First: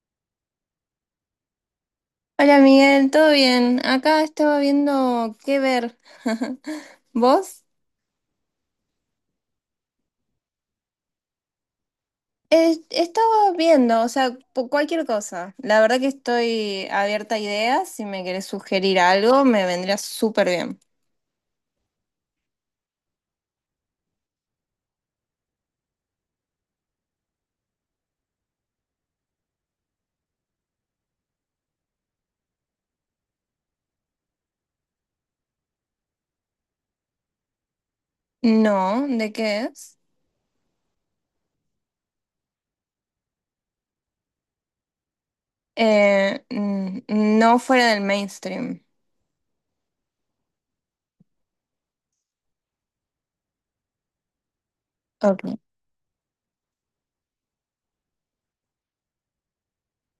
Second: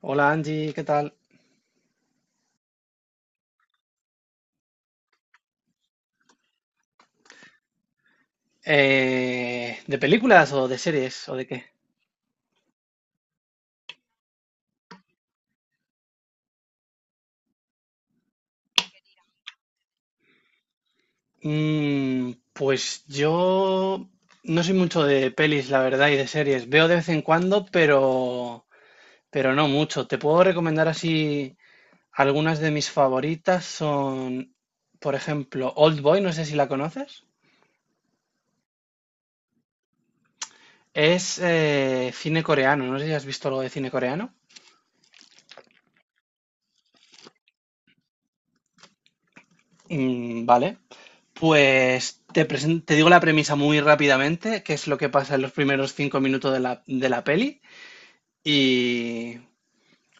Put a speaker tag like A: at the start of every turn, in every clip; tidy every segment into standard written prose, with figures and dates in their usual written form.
A: Hola Angie, ¿qué tal?
B: Hola Miguel, ¿todo bien? Acá estaba viendo qué ver. ¿Vos?
A: ¿De películas o de series o de qué?
B: Estaba viendo, o sea, cualquier cosa. La verdad que estoy abierta a ideas. Si me querés sugerir algo, me vendría súper bien.
A: Pues yo no soy mucho de pelis, la verdad, y de series. Veo de vez en cuando, pero no mucho. Te puedo recomendar así algunas de mis favoritas son, por ejemplo, Old Boy, no sé si la conoces.
B: No, ¿de qué es?
A: Es cine coreano, no sé si has visto algo de cine coreano.
B: Eh, mm, no fuera del mainstream.
A: Mm, vale. Pues te digo la premisa muy rápidamente, que es lo que pasa en los
B: Ok.
A: primeros 5 minutos de la peli. Y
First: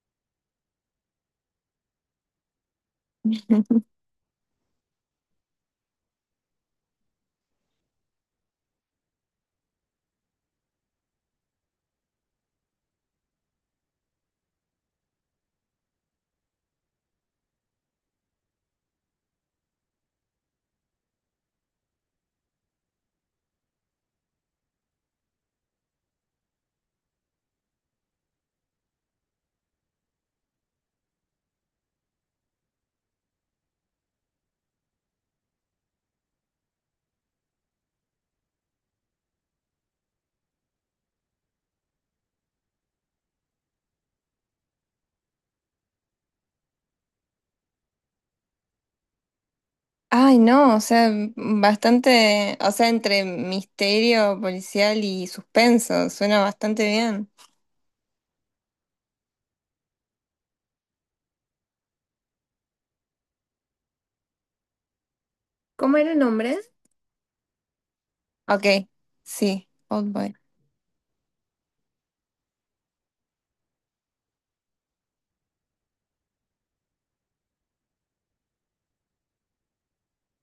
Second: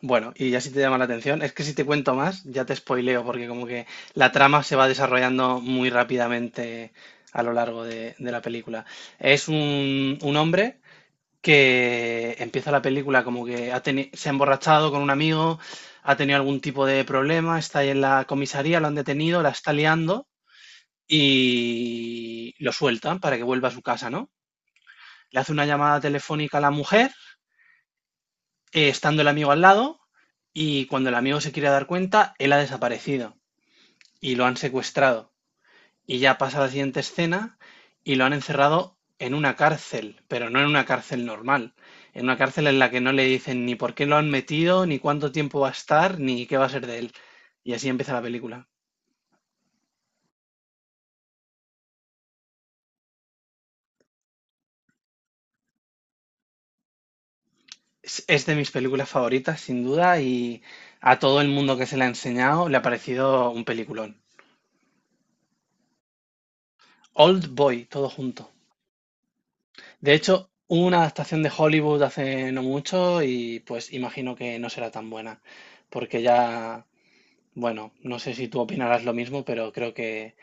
A: bueno, y ya si te llama la atención, es que si te cuento más, ya te spoileo, porque como que la trama se va desarrollando muy rápidamente a lo largo de la película. Es un hombre que empieza la película como que se ha emborrachado con un amigo, ha tenido algún tipo de problema, está ahí en la comisaría, lo han detenido, la está liando y lo sueltan para que vuelva a su casa, ¿no? Le hace una llamada telefónica a la mujer, estando el amigo al lado, y cuando el amigo se quiere dar cuenta, él ha desaparecido y lo han secuestrado. Y ya pasa la siguiente escena y lo han encerrado en una cárcel, pero no en una cárcel normal, en una cárcel en la que no le dicen ni por qué lo han metido, ni cuánto tiempo va a estar, ni qué va a ser de él. Y así empieza la película.
B: Ay, no, o sea, bastante, o sea, entre misterio policial y suspenso. Suena bastante bien.
A: Es de mis películas favoritas, sin duda, y a todo el mundo que se la ha enseñado le ha parecido un peliculón.
B: ¿Cómo era el nombre?
A: Old Boy, todo junto.
B: Ok, sí,
A: De
B: Old Boy.
A: hecho, hubo una adaptación de Hollywood hace no mucho y pues imagino que no será tan buena, porque ya, bueno, no sé si tú opinarás lo mismo, pero creo que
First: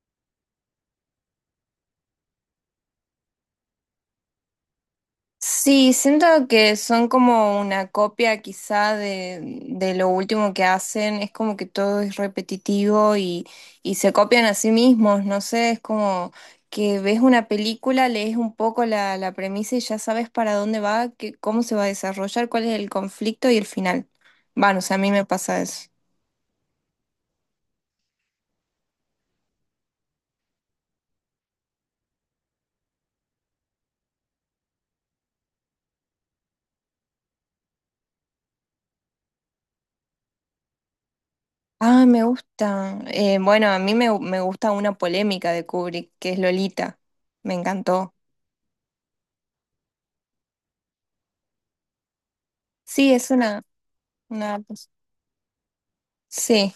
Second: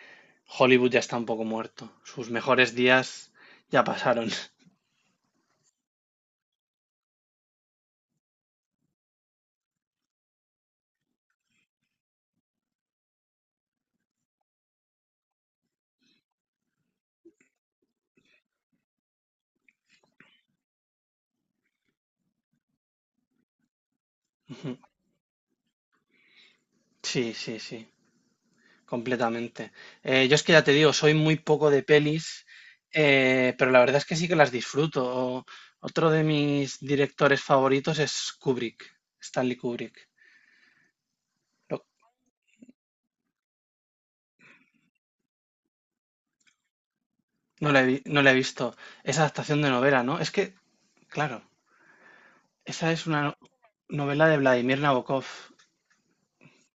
A: Hollywood ya está un poco muerto. Sus mejores días ya pasaron.
B: Sí, siento que son como una copia quizá de lo último que hacen, es como que todo es repetitivo y se copian a sí mismos, no sé, es como que ves una película, lees un poco la premisa y ya sabes para dónde va, que, cómo se va a desarrollar, cuál es el conflicto y el final.
A: Ujú.
B: Bueno, o sea, a mí me pasa eso.
A: Sí, sí, sí. Completamente. Yo es que ya te digo, soy muy poco de pelis, pero la verdad es que sí que las disfruto. Otro de mis directores favoritos es Kubrick, Stanley Kubrick. Lo-
B: Ah, me gusta. Bueno, a mí me gusta una polémica de Kubrick, que es Lolita. Me
A: no
B: encantó.
A: no la he visto. Esa adaptación de novela, ¿no? Es que, claro, esa es
B: Sí,
A: una
B: es
A: no- novela de
B: una,
A: Vladimir Nabokov.
B: sí,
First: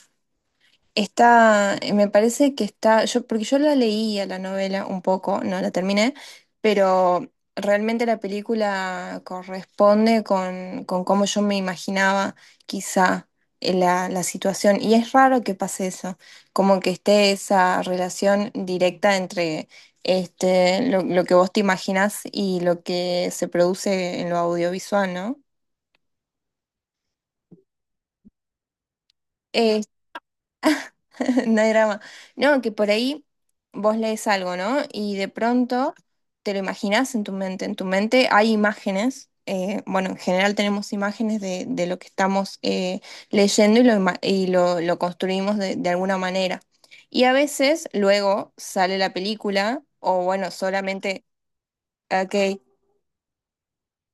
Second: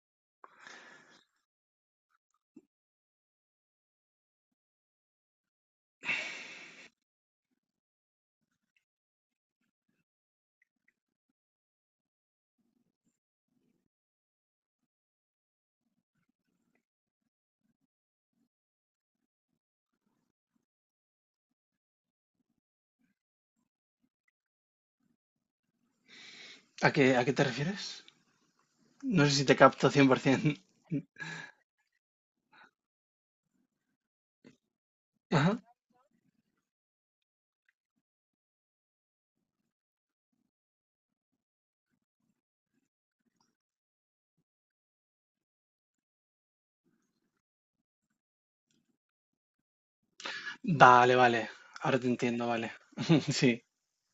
B: está, me parece que está, yo, porque yo la leía la novela un poco, no la terminé, pero realmente la película corresponde con cómo yo me imaginaba quizá la, la situación. Y es raro que pase eso, como que esté esa relación directa entre este, lo que vos te imaginás y lo que se produce en lo audiovisual, ¿no?
A: ¿A qué te refieres? No sé si te
B: Eh,
A: capto 100%.
B: No hay drama. No, que por ahí vos lees algo, ¿no? Y de
A: Ajá.
B: pronto te lo imaginás en tu mente. En tu mente hay imágenes. Bueno, en general tenemos imágenes de lo que estamos leyendo y lo, y lo construimos de alguna manera. Y a veces luego sale la película o bueno,
A: Vale,
B: solamente,
A: vale. Ahora te
B: ok.
A: entiendo, vale. Sí,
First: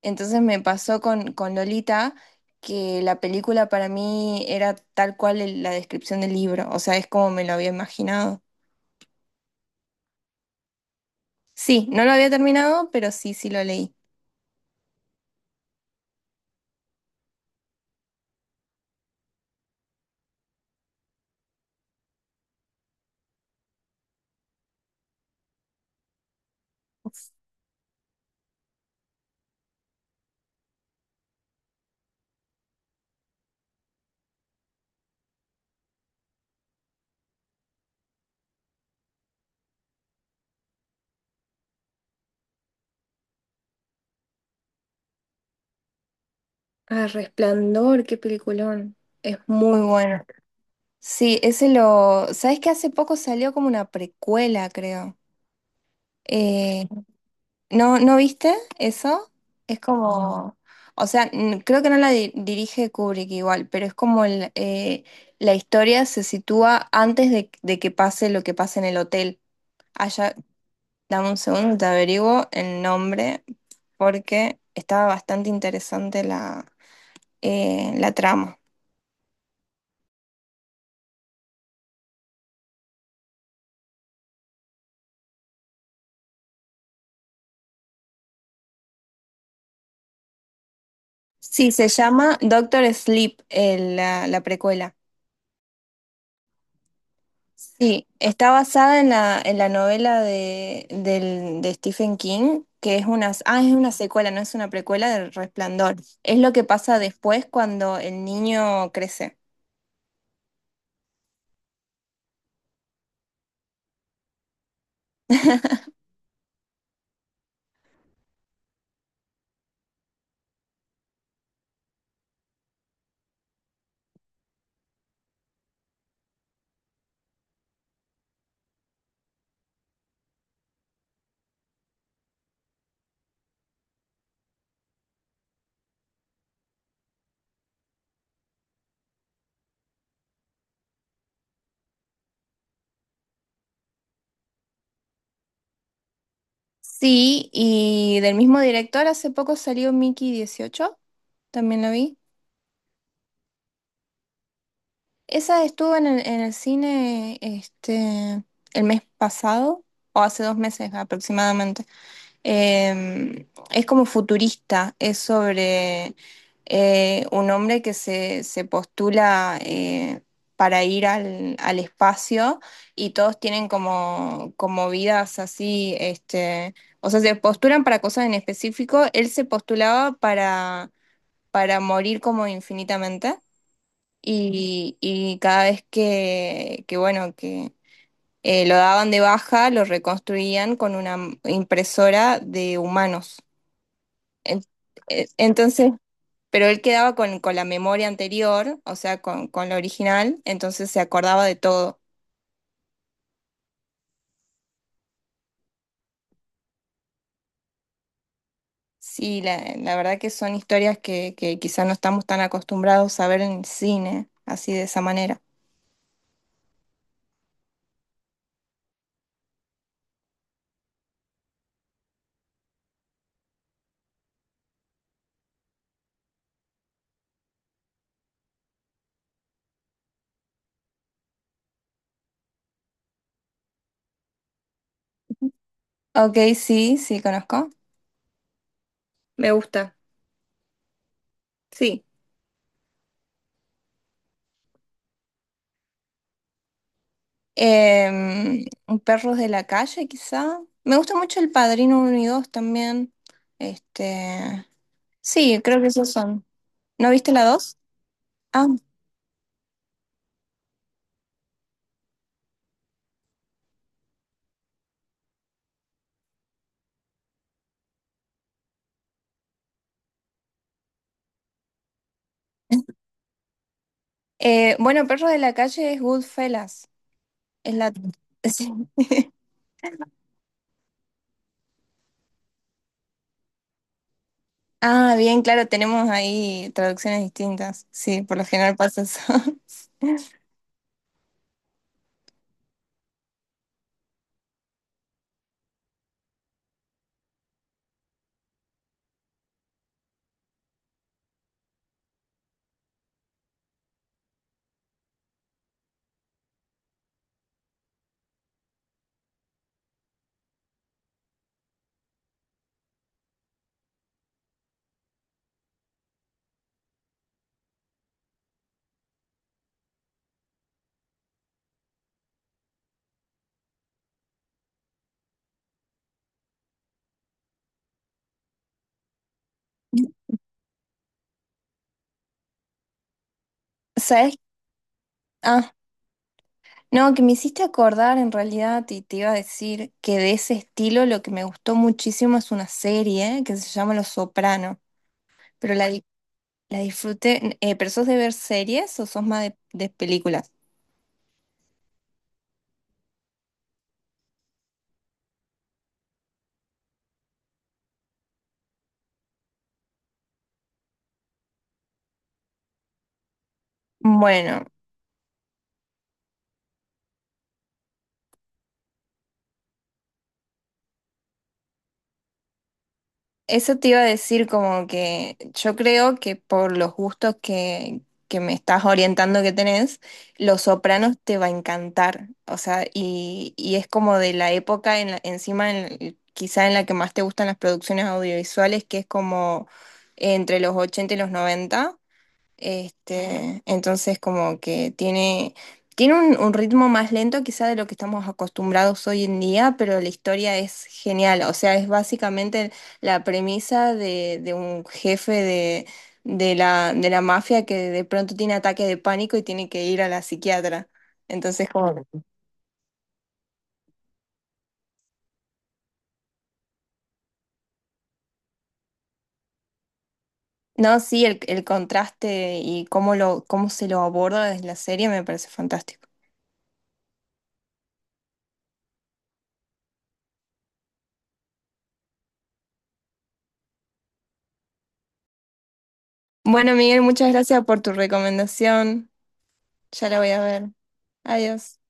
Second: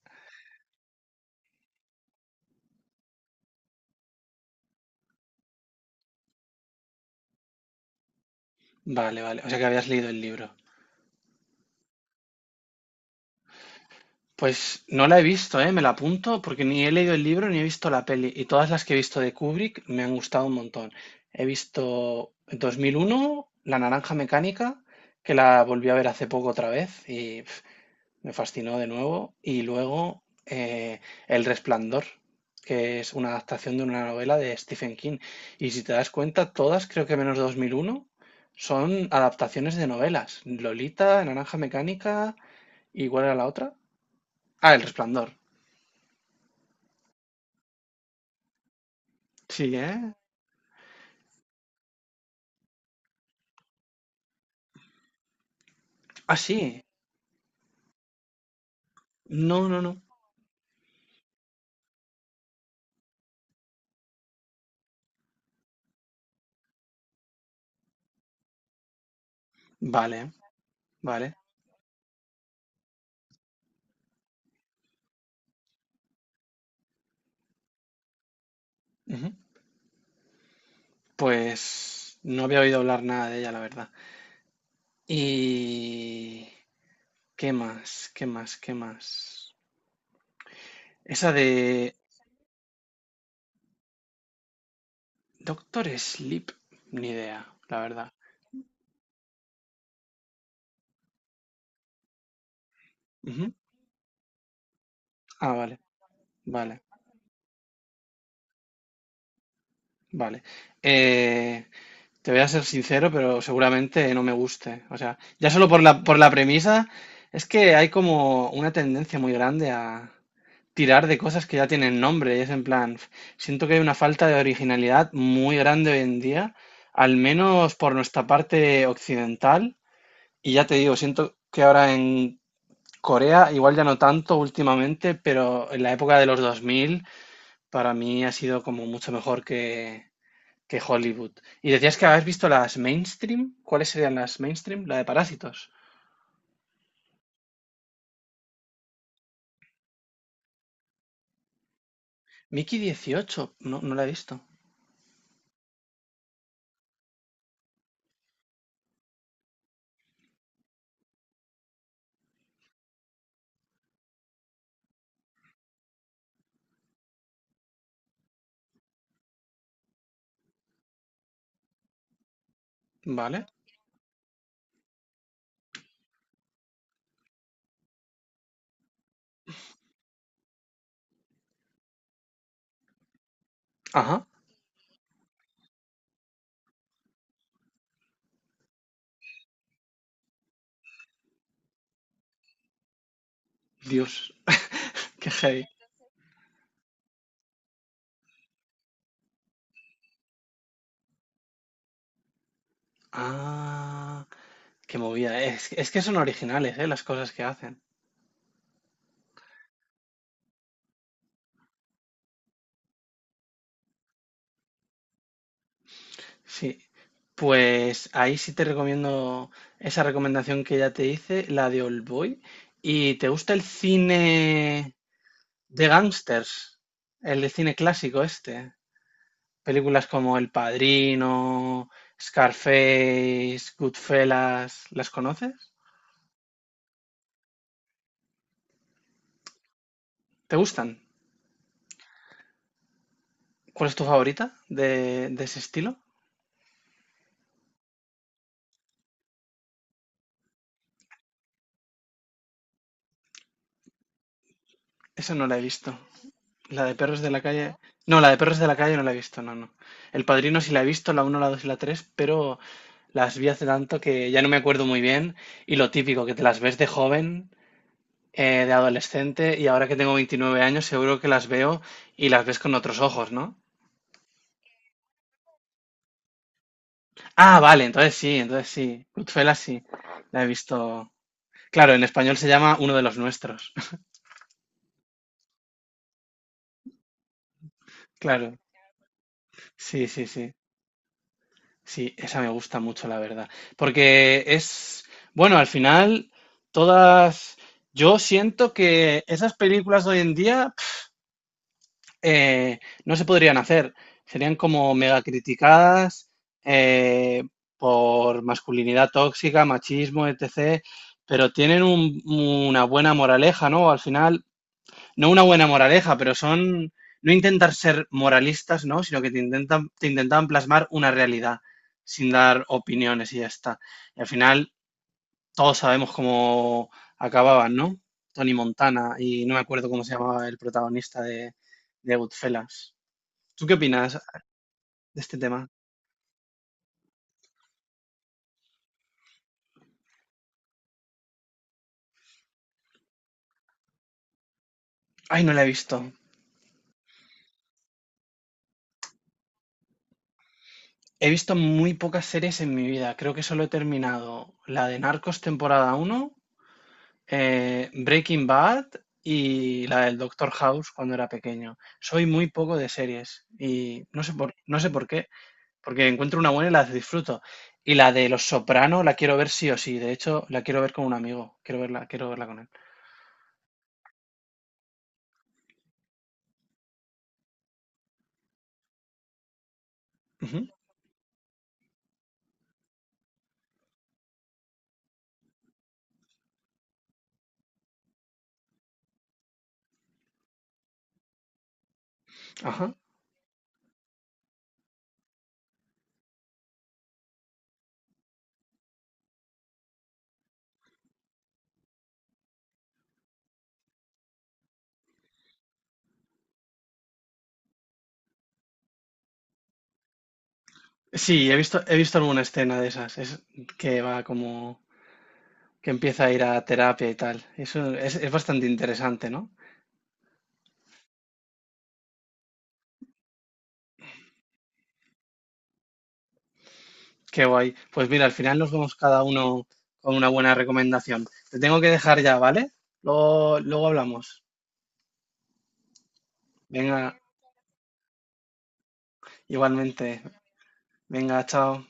B: Entonces me pasó con Lolita que la película para mí era tal cual la descripción del libro. O sea, es como me lo había imaginado.
A: vale, vale. O sea que habías leído el libro.
B: Sí, no lo había terminado, pero sí, sí lo leí.
A: Pues no la he visto, ¿eh? Me la apunto porque ni he leído el libro ni he visto la peli. Y todas las que he visto de Kubrick me han gustado un montón. He visto 2001, La Naranja Mecánica, que la volví a ver hace poco otra vez y pf, me fascinó de nuevo. Y luego El Resplandor, que es una adaptación de una novela de Stephen King. Y si te das cuenta, todas, creo que menos 2001, son adaptaciones de novelas. Lolita, Naranja Mecánica, ¿y cuál era la otra? Ah, El Resplandor.
B: Ah, Resplandor, qué peliculón. Es
A: Sí,
B: muy muy...
A: ¿eh?
B: bueno. Sí, ese lo... ¿Sabes que hace poco salió como una precuela, creo?
A: Ah, sí.
B: Eh, ¿No, no viste eso?
A: No,
B: Es
A: no, no.
B: como... O sea, creo que no la dirige Kubrick igual, pero es como el, la historia se sitúa antes de que pase lo que pasa en el hotel.
A: Vale,
B: Allá, dame
A: vale.
B: un segundo, te averiguo el nombre porque estaba bastante interesante la, la trama.
A: Ujú. Pues no había oído hablar nada de ella, la verdad. ¿Y qué más? ¿Qué más? ¿Qué más? Esa de
B: Sí, se llama Doctor Sleep, la, la precuela.
A: Doctor Sleep, ni idea, la
B: Sí,
A: verdad.
B: está basada en la novela de, de Stephen King, que es una,
A: Ujú.
B: ah, es una secuela, no es una precuela del
A: Ah, vale,
B: Resplandor. Es lo que
A: vale,
B: pasa después cuando el niño crece.
A: vale. Eh, Te voy a ser sincero, pero seguramente no me guste. O sea, ya solo por la, por, la premisa, es que hay como una tendencia muy grande a tirar de cosas que ya tienen nombre. Y es en plan, siento que hay una falta de originalidad muy grande hoy en día, al menos por nuestra parte occidental. Y ya te digo, siento que ahora en Corea, igual ya no tanto últimamente, pero en la época de los 2000 para mí ha sido como mucho mejor que Hollywood. Y decías que habías visto las mainstream. ¿Cuáles serían las mainstream? La de Parásitos.
B: Sí, y del mismo director hace poco salió Mickey 18, también lo vi.
A: Mickey 18. No, no la he visto.
B: Esa estuvo en el cine este, el mes pasado, o hace dos meses aproximadamente. Es como futurista, es sobre un hombre que se postula para ir al, al espacio y todos
A: ¿Vale?
B: tienen como, como vidas así, este, o sea, se postulan para cosas en específico. Él se postulaba para morir como infinitamente
A: Ajá.
B: y cada vez que bueno, que lo daban de baja, lo reconstruían con una impresora de humanos.
A: Dios,
B: En-
A: qué heavy.
B: Entonces, pero él quedaba con la memoria anterior, o sea, con la original, entonces se acordaba de todo.
A: Ah, qué movida. Es que son originales, ¿eh? Las cosas que hacen.
B: Sí, la verdad que son historias que quizás no estamos tan acostumbrados a ver en el cine, así de esa manera.
A: Sí. Pues ahí sí te recomiendo esa recomendación que ya te hice, la de Old Boy. ¿Y te gusta el cine de gángsters? El de cine clásico este. Películas como El Padrino, Scarface, Goodfellas, ¿las conoces?
B: Ok, sí, sí, conozco. Me gusta.
A: ¿Te gustan?
B: Sí.
A: ¿Cuál es tu favorita de ese estilo?
B: Em, Perros de la calle, quizá. Me gusta mucho El Padrino uno y 2 también. Este,
A: Esa no la
B: sí,
A: he
B: creo que
A: visto.
B: esos son.
A: La de
B: ¿No
A: Perros de
B: viste
A: la
B: la
A: Calle.
B: 2?
A: No, la de Perros de
B: Ah,
A: la Calle no la he visto, no, no. El Padrino sí la he visto, la uno, la 2 y la 3, pero las vi hace tanto que ya no me acuerdo muy bien. Y lo típico, que te las ves de joven, de adolescente, y ahora que tengo 29 años, seguro que las veo y las ves con otros ojos, ¿no?
B: bueno, Perros de la calle es Goodfellas.
A: Ah,
B: Es
A: vale,
B: la...
A: entonces sí, entonces
B: sí.
A: sí. Goodfellas sí, la he visto. Claro, en español se llama Uno de los nuestros.
B: Ah, bien, claro, tenemos ahí traducciones distintas. Sí, por lo
A: Claro,
B: general pasa eso.
A: sí, sí, sí. Sí, esa me gusta mucho, la verdad. Porque es, bueno, al final, todas... Yo siento que esas películas de hoy en día eh, no se podrían hacer. Serían como mega criticadas eh, por masculinidad tóxica, machismo, etc. Pero tienen una buena moraleja, ¿no? Al final no una buena moraleja, pero son no intentar ser moralistas, ¿no? Sino que te intentan, te intentaban plasmar una realidad sin dar opiniones y ya está. Y al final todos sabemos cómo acababan, ¿no? Tony Montana y no me acuerdo cómo se llamaba el protagonista de, Goodfellas. ¿Tú qué opinas
B: ¿Sabes?
A: de este tema?
B: Ah, no, que me hiciste acordar en realidad y te iba a decir que de ese estilo lo que me gustó muchísimo es una serie que se llama Los Sopranos.
A: Ay, no la he
B: Pero la,
A: visto.
B: la disfruté. ¿Pero sos de ver series o sos más de películas?
A: He visto muy pocas series en mi vida. Creo que solo he terminado la de Narcos temporada uno Breaking Bad y la del Doctor House cuando era pequeño. Soy muy poco de series y no sé por,
B: Bueno,
A: qué, porque encuentro una buena y las disfruto. Y la de Los Soprano la quiero ver sí o sí. De hecho, la quiero ver con un amigo. Quiero verla con él.
B: eso te iba a decir como que yo creo que por los gustos que me estás orientando que tenés, Los
A: Ujú.
B: Sopranos te va a encantar. O sea, y es como de la época en encima quizá en la que más te gustan las producciones audiovisuales, que es como entre los 80 y los 90.
A: Ajá.
B: Este, entonces como que tiene, tiene un ritmo más lento quizá de lo que estamos acostumbrados hoy en día, pero la historia es genial. O sea, es básicamente la premisa de un jefe de la mafia que de pronto tiene ataque de pánico y tiene que ir a la psiquiatra.
A: Sí, he
B: Entonces,
A: visto, he
B: como...
A: visto alguna escena de esas. Es que va como que empieza a ir a terapia y tal. Eso es bastante interesante, ¿no?
B: No, sí, el contraste y cómo lo, cómo se lo aborda desde la serie me parece fantástico.
A: Qué guay. Pues mira, al final nos vamos cada uno con una buena recomendación. Te tengo que dejar ya, ¿vale? Luego, luego hablamos.
B: Bueno, Miguel,
A: Venga,
B: muchas gracias por tu recomendación.
A: igualmente.
B: Ya la voy a ver.
A: Venga,
B: Adiós.
A: chao.